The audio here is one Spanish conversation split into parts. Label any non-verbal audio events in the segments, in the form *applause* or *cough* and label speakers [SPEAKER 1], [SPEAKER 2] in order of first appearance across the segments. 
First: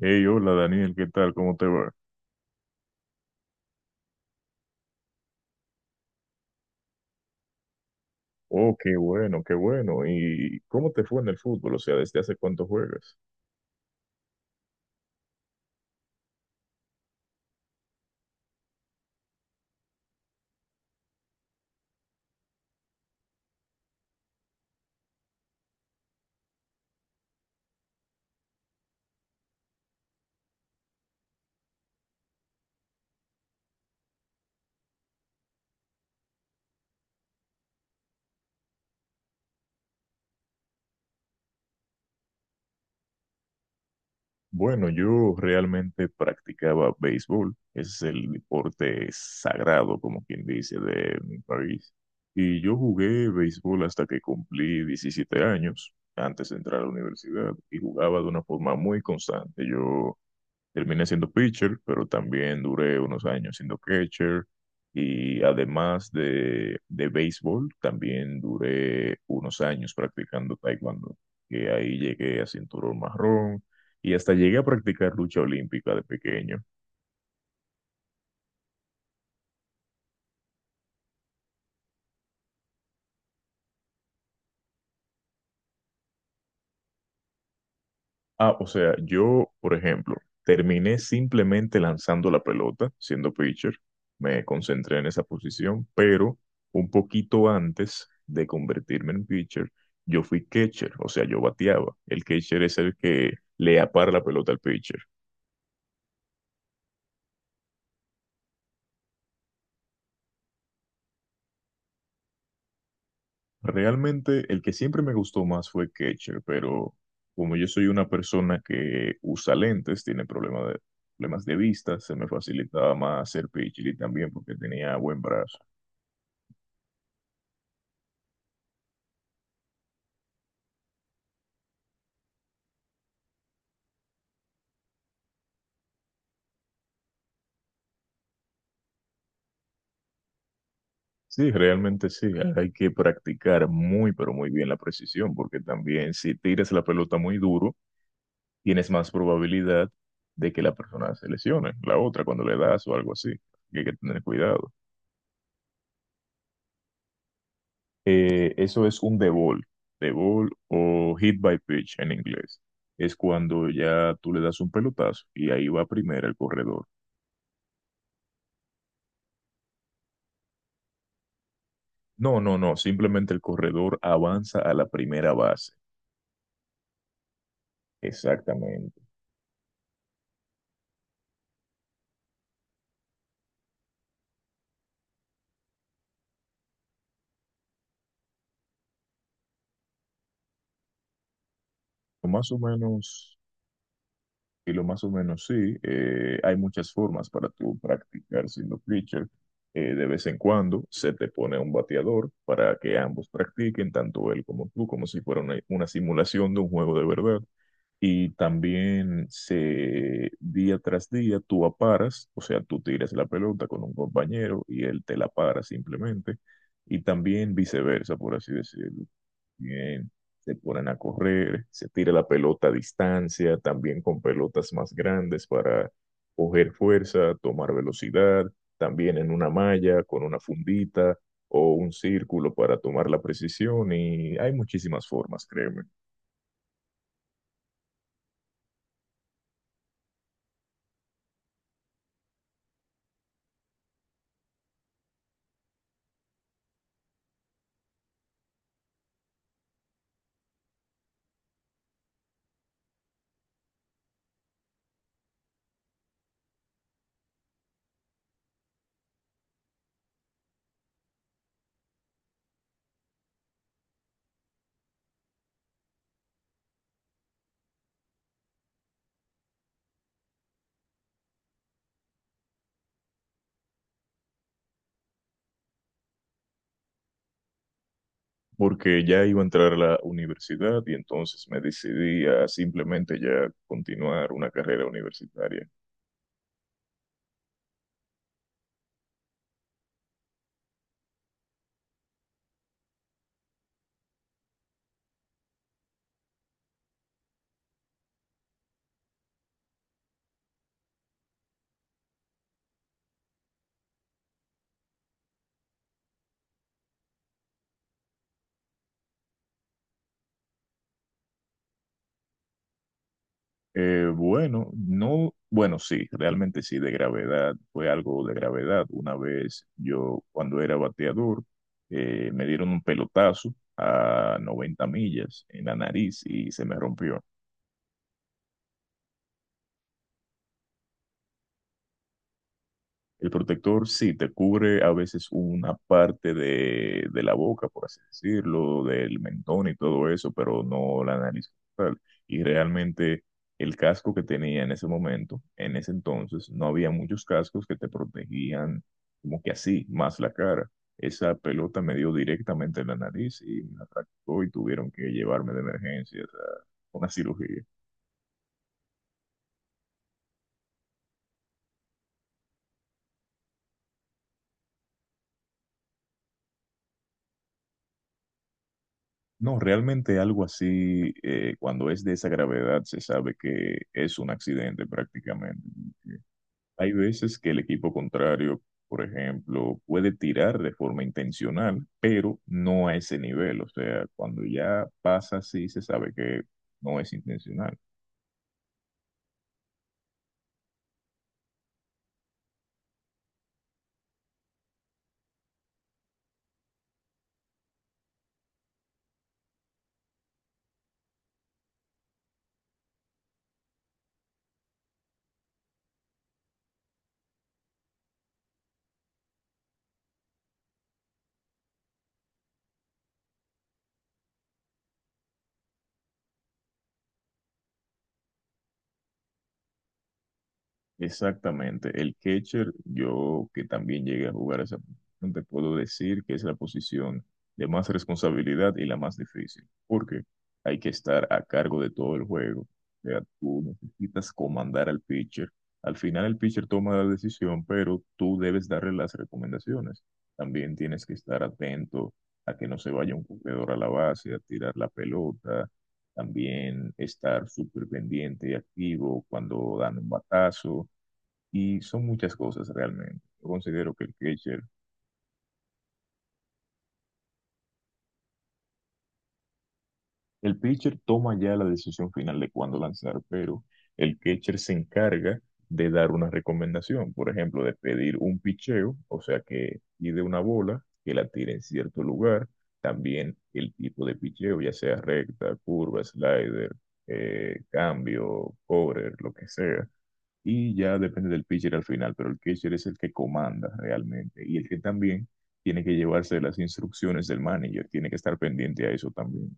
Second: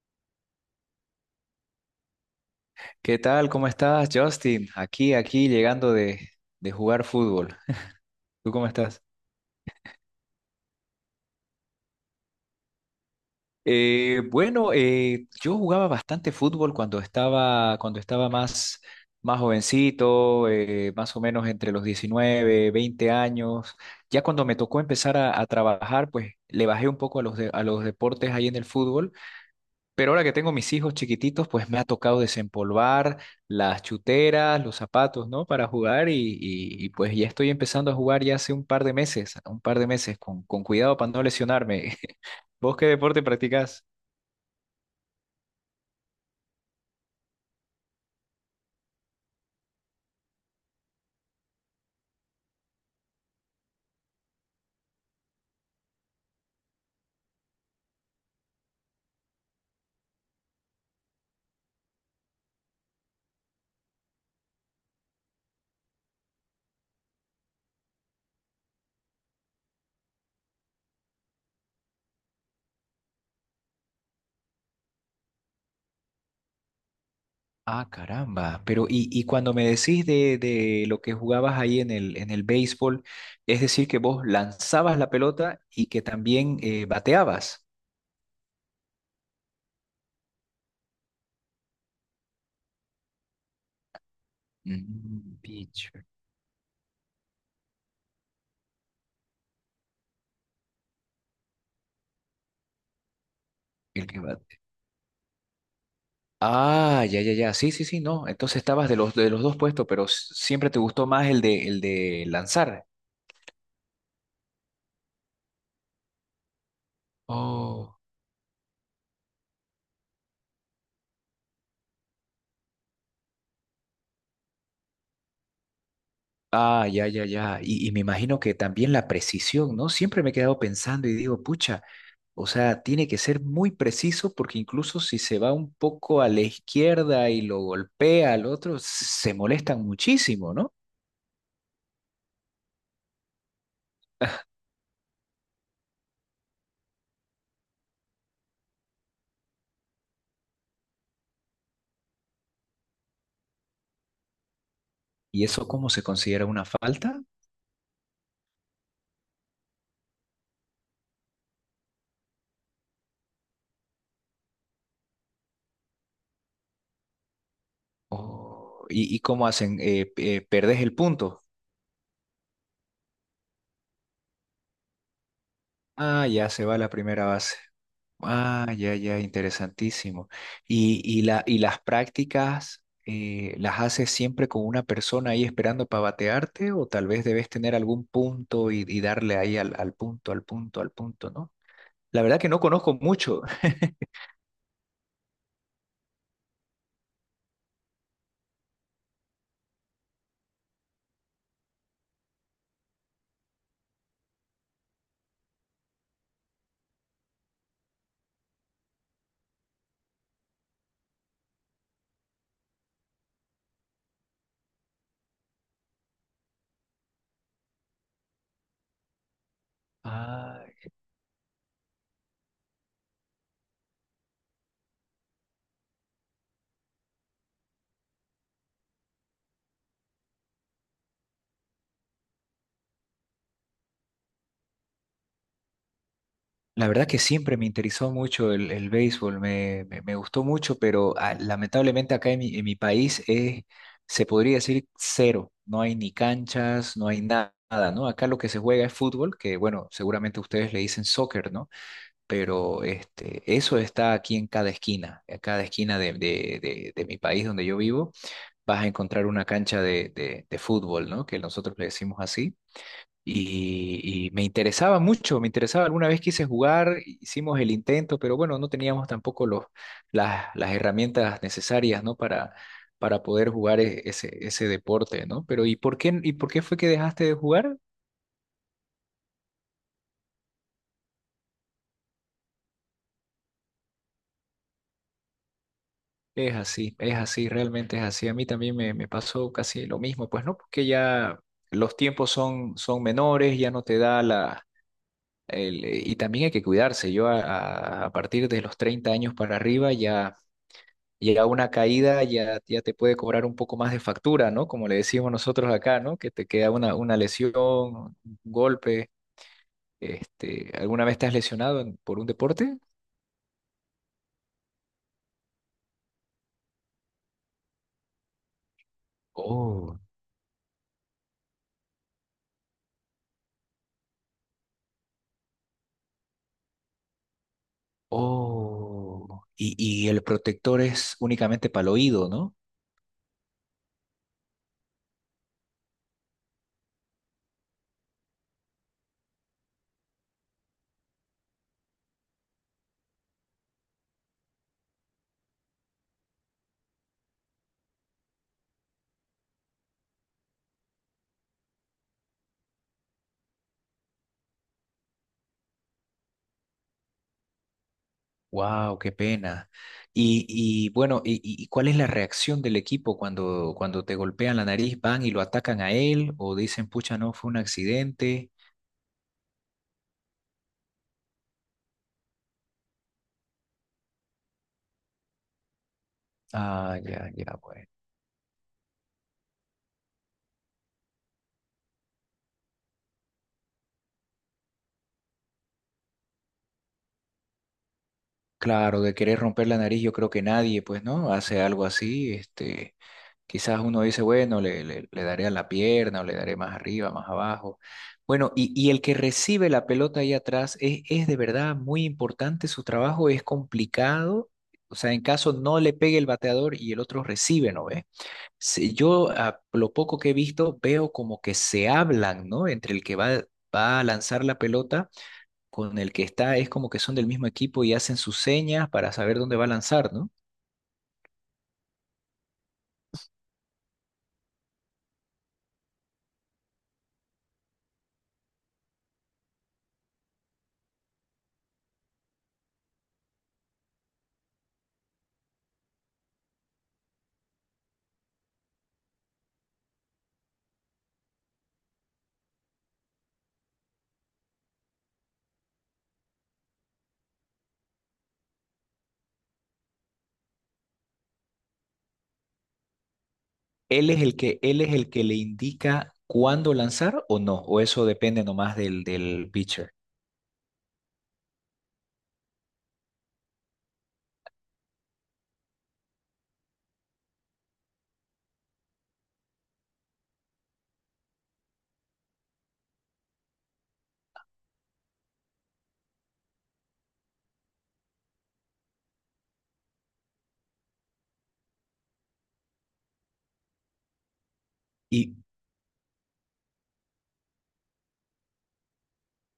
[SPEAKER 1] Hey, hola Daniel, ¿qué tal? ¿Cómo te va?
[SPEAKER 2] ¿Qué tal? ¿Cómo estás, Justin? Llegando de jugar fútbol. ¿Tú cómo
[SPEAKER 1] Oh, qué
[SPEAKER 2] estás?
[SPEAKER 1] bueno, qué bueno. ¿Y cómo te fue en el fútbol? O sea, ¿desde hace cuánto juegas?
[SPEAKER 2] Bueno, yo jugaba bastante fútbol cuando estaba más jovencito, más o menos entre los 19, 20 años. Ya cuando me tocó empezar a trabajar, pues le bajé un poco a a los deportes ahí en el fútbol. Pero ahora que tengo mis hijos chiquititos, pues me ha tocado desempolvar las chuteras, los zapatos, ¿no? Para jugar y, pues ya estoy empezando a jugar ya hace un par de meses, con cuidado para no lesionarme. *laughs* ¿Vos qué deporte practicás?
[SPEAKER 1] Bueno, yo realmente practicaba béisbol. Ese es el deporte sagrado, como quien dice, de mi país. Y yo jugué béisbol hasta que cumplí 17 años, antes de entrar a la universidad, y jugaba de una forma muy constante. Yo Terminé siendo pitcher, pero también duré unos años siendo catcher. Y además de béisbol, también duré unos años practicando taekwondo, que ahí llegué a cinturón marrón y hasta llegué a practicar lucha olímpica de pequeño.
[SPEAKER 2] Ah, caramba. Pero y cuando me decís de lo que jugabas ahí en en el béisbol, es decir, que vos lanzabas la pelota y que también bateabas.
[SPEAKER 1] Ah, o sea, yo, por ejemplo, terminé simplemente lanzando la pelota, siendo pitcher, me concentré en esa
[SPEAKER 2] Mm,
[SPEAKER 1] posición,
[SPEAKER 2] pitcher,
[SPEAKER 1] pero un poquito antes de convertirme en pitcher, yo fui catcher, o sea, yo bateaba. El catcher es el que le
[SPEAKER 2] el
[SPEAKER 1] apara
[SPEAKER 2] que
[SPEAKER 1] la pelota al
[SPEAKER 2] batea.
[SPEAKER 1] pitcher.
[SPEAKER 2] Ah, ya, ya, ya. Sí, sí, sí, no. Entonces estabas de de los dos puestos, pero siempre te gustó más el de lanzar.
[SPEAKER 1] Realmente, el que siempre me gustó más fue catcher, pero como yo soy
[SPEAKER 2] Oh.
[SPEAKER 1] una persona que usa lentes, tiene problemas de vista, se me facilitaba más ser pitcher y también porque tenía buen brazo.
[SPEAKER 2] Ah, ya, ya, ya. Y me imagino que también la precisión, ¿no? Siempre me he quedado pensando y digo, pucha, o sea, tiene que ser muy preciso porque incluso si se va un poco a la izquierda y lo golpea al otro, se molestan muchísimo, ¿no?
[SPEAKER 1] Sí, realmente sí. Hay que practicar muy, pero muy bien la precisión, porque también si tiras la pelota muy duro, tienes más probabilidad de que la persona se lesione, la otra cuando le das o algo así. Hay que tener cuidado.
[SPEAKER 2] ¿Y eso cómo se considera una falta?
[SPEAKER 1] Eso es un de ball o hit by pitch en inglés. Es cuando ya tú le das un pelotazo y ahí va primero el corredor.
[SPEAKER 2] Oh, ¿ y cómo hacen? ¿Perdés el punto?
[SPEAKER 1] No, no, no. Simplemente el corredor avanza a la primera base.
[SPEAKER 2] Ah, ya se va la primera base. Ah, ya,
[SPEAKER 1] Exactamente.
[SPEAKER 2] ya, interesantísimo. Y las prácticas las haces siempre con una persona ahí esperando para batearte o tal vez debes tener algún punto y darle ahí al al punto, ¿no? La verdad que
[SPEAKER 1] Más o
[SPEAKER 2] no conozco
[SPEAKER 1] menos.
[SPEAKER 2] mucho. *laughs*
[SPEAKER 1] Y lo más o menos sí, hay muchas formas para tú practicar siendo pitcher. De vez en cuando se te pone un bateador para que ambos practiquen, tanto él como tú, como si fuera una simulación de un juego de verdad. Y también día tras día tú aparas, o sea, tú tiras la pelota con un compañero y él te la para simplemente. Y también viceversa, por así decirlo. Bien, se
[SPEAKER 2] Ah,
[SPEAKER 1] ponen a correr, se tira la pelota a distancia, también con pelotas más grandes para coger fuerza, tomar velocidad, también en una malla, con una fundita o un círculo para tomar la precisión. Y hay muchísimas formas, créeme.
[SPEAKER 2] la verdad que siempre me interesó mucho el béisbol, me gustó mucho, pero lamentablemente acá en en mi país es, se podría decir cero, no hay ni canchas, no hay nada, ¿no? Acá lo que se juega es fútbol, que bueno, seguramente ustedes le dicen soccer, ¿no? Pero este, eso está aquí en cada esquina, de mi país donde yo vivo, vas a encontrar una cancha de fútbol, ¿no? Que nosotros le decimos así. Y me interesaba mucho, me interesaba. Alguna vez quise jugar, hicimos el intento, pero bueno, no teníamos tampoco las herramientas necesarias, ¿no? Para poder jugar ese deporte, ¿no? Pero y por qué fue que dejaste de jugar?
[SPEAKER 1] Porque ya iba a entrar a la universidad y entonces me decidí a simplemente ya continuar una carrera universitaria.
[SPEAKER 2] Es así, realmente es así. A mí también me pasó casi lo mismo, pues, ¿no? Porque ya los tiempos son, son menores, ya no te da la... y también hay que cuidarse. Yo a partir de los 30 años para arriba ya llega una caída, ya te puede cobrar un poco más de factura, ¿no? Como le decimos nosotros acá, ¿no? Que te queda una lesión, un golpe. Este, ¿alguna vez te has lesionado por un deporte?
[SPEAKER 1] Bueno, no, bueno, sí, realmente sí, de gravedad, fue algo de gravedad. Una vez
[SPEAKER 2] Oh,
[SPEAKER 1] yo, cuando era bateador, me dieron un pelotazo a 90 millas en la nariz y se me rompió.
[SPEAKER 2] oh. Y el protector es únicamente para el oído, ¿no?
[SPEAKER 1] El protector sí te cubre a veces una parte de la boca, por así decirlo, del mentón y todo eso, pero no la nariz como tal. Y realmente el casco que tenía en ese momento, en ese entonces, no había muchos cascos que te protegían como que así, más la cara. Esa pelota me dio directamente en la nariz y me atracó y tuvieron que llevarme de emergencia, o sea, una cirugía.
[SPEAKER 2] Wow, qué pena. Y cuál es la reacción del equipo cuando te golpean la nariz? ¿Van y lo atacan a él? ¿O dicen, pucha, no, fue un accidente?
[SPEAKER 1] No, realmente algo así, cuando es de esa gravedad, se sabe que es un accidente prácticamente. Hay
[SPEAKER 2] Ah, ya,
[SPEAKER 1] veces que
[SPEAKER 2] ya,
[SPEAKER 1] el
[SPEAKER 2] bueno.
[SPEAKER 1] equipo contrario, por ejemplo, puede tirar de forma intencional, pero no a ese nivel. O sea, cuando ya pasa así, se sabe que no es intencional.
[SPEAKER 2] Claro, de querer romper la nariz, yo creo que nadie, pues, ¿no? Hace algo así, este, quizás uno dice, bueno, le daré a la pierna o le daré más arriba, más abajo. Bueno, y el que recibe la pelota ahí atrás es de verdad muy importante, su trabajo es complicado, o sea, en caso no le pegue el bateador y el otro recibe, ¿no ve? Si yo, a lo poco que he visto, veo como que se hablan, ¿no? Entre el que va a lanzar la pelota con el que está, es como que son del mismo equipo y hacen sus señas para saber dónde va a lanzar, ¿no?
[SPEAKER 1] Exactamente. El catcher, yo que también llegué a jugar esa posición, te puedo decir que es la posición de más responsabilidad y la más difícil, porque hay que estar a cargo de todo el juego. O sea, tú necesitas comandar al pitcher. Al final el pitcher toma la decisión, pero tú debes darle las recomendaciones. También tienes que estar atento a que no se vaya un jugador a la base, a tirar la pelota. También estar súper pendiente y activo cuando dan un batazo y son muchas cosas realmente. Yo considero que el catcher,
[SPEAKER 2] Él es el que le indica cuándo lanzar o no, o eso depende nomás del pitcher.
[SPEAKER 1] el pitcher toma ya la decisión final de cuándo lanzar, pero el catcher se encarga de dar una recomendación, por ejemplo, de pedir un picheo, o sea, que pide una bola, que la tire en cierto lugar, también el tipo de picheo, ya sea recta, curva, slider, cambio, cover, lo que sea. Y ya depende del pitcher al final, pero el pitcher es el que comanda realmente y el que también
[SPEAKER 2] Y
[SPEAKER 1] tiene que llevarse las instrucciones del manager, tiene que estar pendiente a eso también.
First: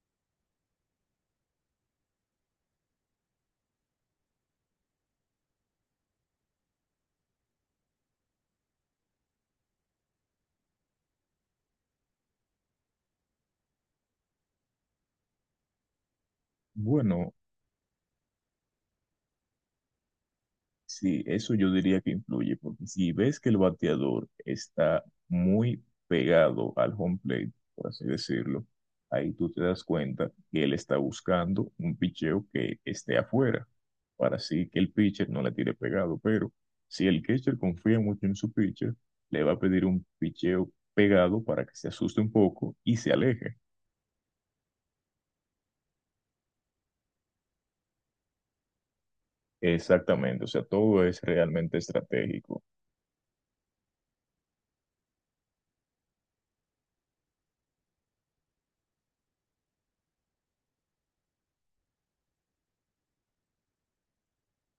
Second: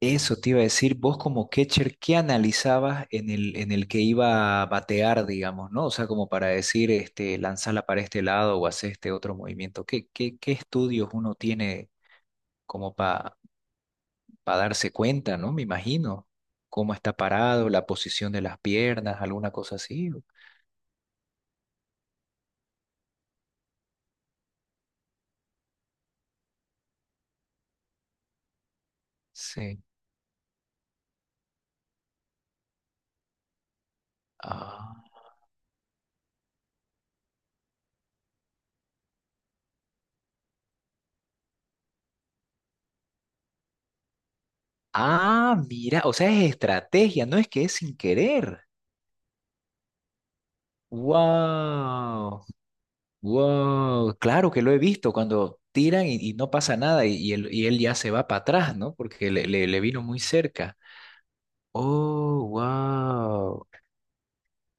[SPEAKER 2] eso te iba a decir, vos como catcher, ¿qué analizabas en en el que iba a batear, digamos, ¿no? O sea, como para decir, este, lanzala para este lado o hace este otro movimiento. ¿Qué estudios uno tiene como para darse cuenta, ¿no? Me imagino cómo está
[SPEAKER 1] Bueno,
[SPEAKER 2] parado, la posición de las piernas, alguna cosa así.
[SPEAKER 1] sí, eso yo diría que influye, porque si ves que el bateador está muy pegado al home plate, por así decirlo, ahí tú te
[SPEAKER 2] Sí.
[SPEAKER 1] das cuenta que él está buscando un picheo que esté afuera, para así que el
[SPEAKER 2] Ah,
[SPEAKER 1] pitcher no le tire pegado. Pero si el catcher confía mucho en su pitcher, le va a pedir un picheo pegado para que se asuste un poco y se aleje.
[SPEAKER 2] ah, mira, o sea, es estrategia, no es que es sin querer.
[SPEAKER 1] Exactamente, o sea, todo es realmente
[SPEAKER 2] Wow,
[SPEAKER 1] estratégico.
[SPEAKER 2] wow, claro que lo he visto cuando tiran y no pasa nada y él ya se va para atrás, ¿no? Porque le vino muy cerca. Oh, wow,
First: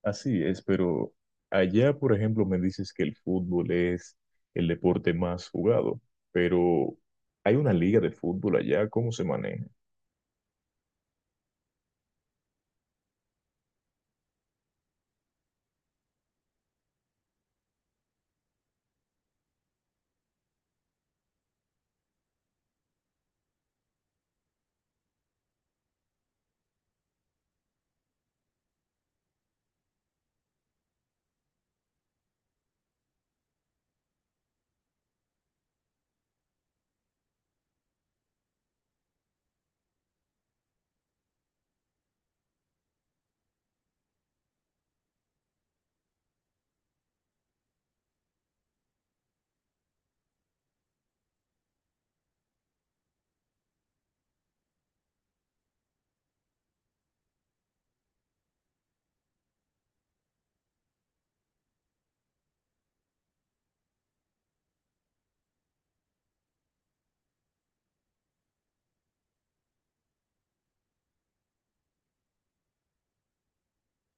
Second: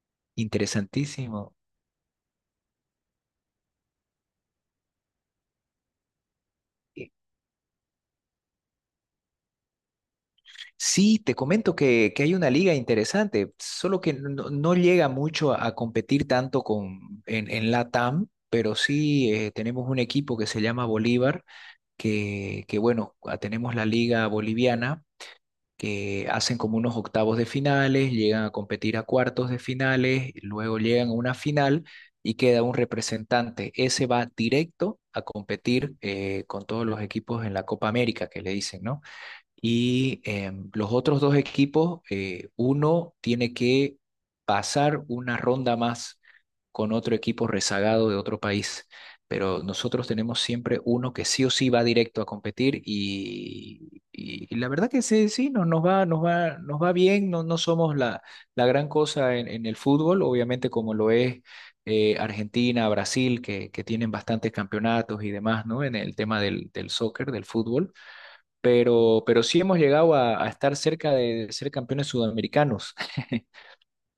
[SPEAKER 1] Así es, pero
[SPEAKER 2] interesantísimo.
[SPEAKER 1] allá, por ejemplo, me dices que el fútbol es el deporte más jugado, pero hay una liga de fútbol allá, ¿cómo se maneja?
[SPEAKER 2] Sí, te comento que hay una liga interesante, solo que no llega mucho a competir tanto en LATAM, pero sí tenemos un equipo que se llama Bolívar, que bueno, tenemos la liga boliviana, que hacen como unos octavos de finales, llegan a competir a cuartos de finales, luego llegan a una final y queda un representante. Ese va directo a competir con todos los equipos en la Copa América, que le dicen, ¿no? Y em, los otros dos equipos, uno tiene que pasar una ronda más con otro equipo rezagado de otro país, pero nosotros tenemos siempre uno que sí o sí va directo a competir y la verdad que sí, sí, no, nos va, nos va bien, no, no somos la gran cosa en el fútbol, obviamente como lo es Argentina, Brasil, que tienen bastantes campeonatos y demás, ¿no? En el tema del soccer, del fútbol. Pero sí hemos llegado a estar cerca de ser campeones sudamericanos. *laughs*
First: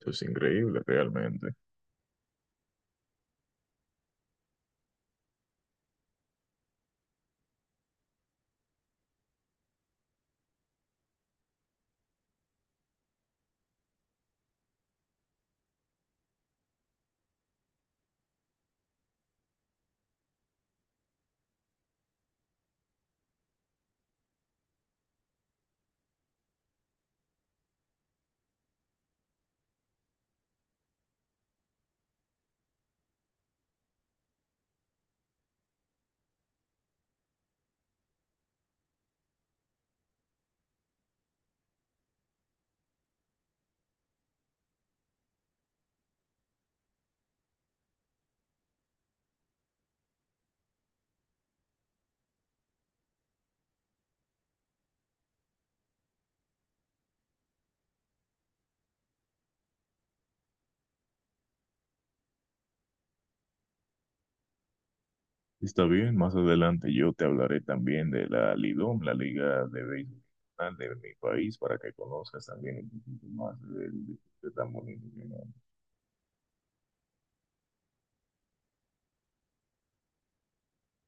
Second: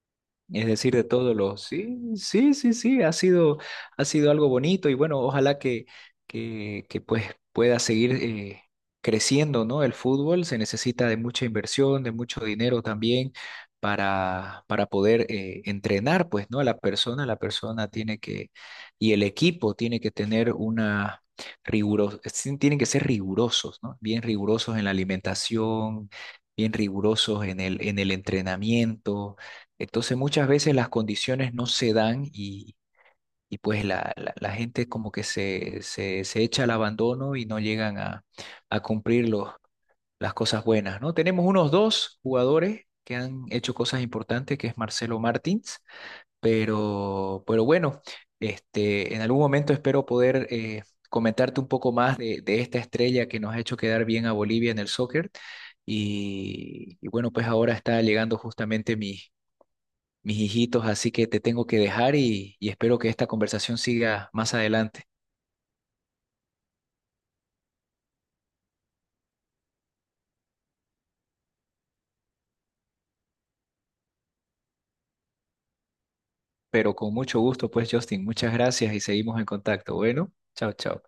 [SPEAKER 1] Eso es
[SPEAKER 2] Es
[SPEAKER 1] increíble
[SPEAKER 2] decir, de todos
[SPEAKER 1] realmente.
[SPEAKER 2] los, sí, sí, sí, sí, ha sido algo bonito y bueno, ojalá que pues pueda seguir creciendo, ¿no? El fútbol se necesita de mucha inversión, de mucho dinero también para poder entrenar, pues, ¿no? A la persona tiene que, y el equipo tiene que tener una rigurosa, tienen que ser rigurosos, ¿no? Bien rigurosos en la alimentación, bien rigurosos en en el entrenamiento. Entonces muchas veces las condiciones no se dan y pues la gente como que se echa al abandono y no llegan a cumplir las cosas buenas, ¿no? Tenemos unos dos jugadores que han hecho cosas importantes, que es Marcelo Martins, pero bueno, este, en algún momento espero poder comentarte un poco más de esta estrella que nos ha hecho quedar bien a Bolivia en el soccer. Y bueno, pues ahora está llegando justamente mi mis hijitos, así que te tengo que dejar y espero que esta conversación siga más adelante.
[SPEAKER 1] Está bien, más adelante yo te hablaré también de la Lidom, la liga de béisbol de mi país, para que conozcas también un poquito más del deporte tan bonito que nos
[SPEAKER 2] Pero con mucho gusto, pues, Justin, muchas gracias y seguimos en contacto. Bueno, chao, chao.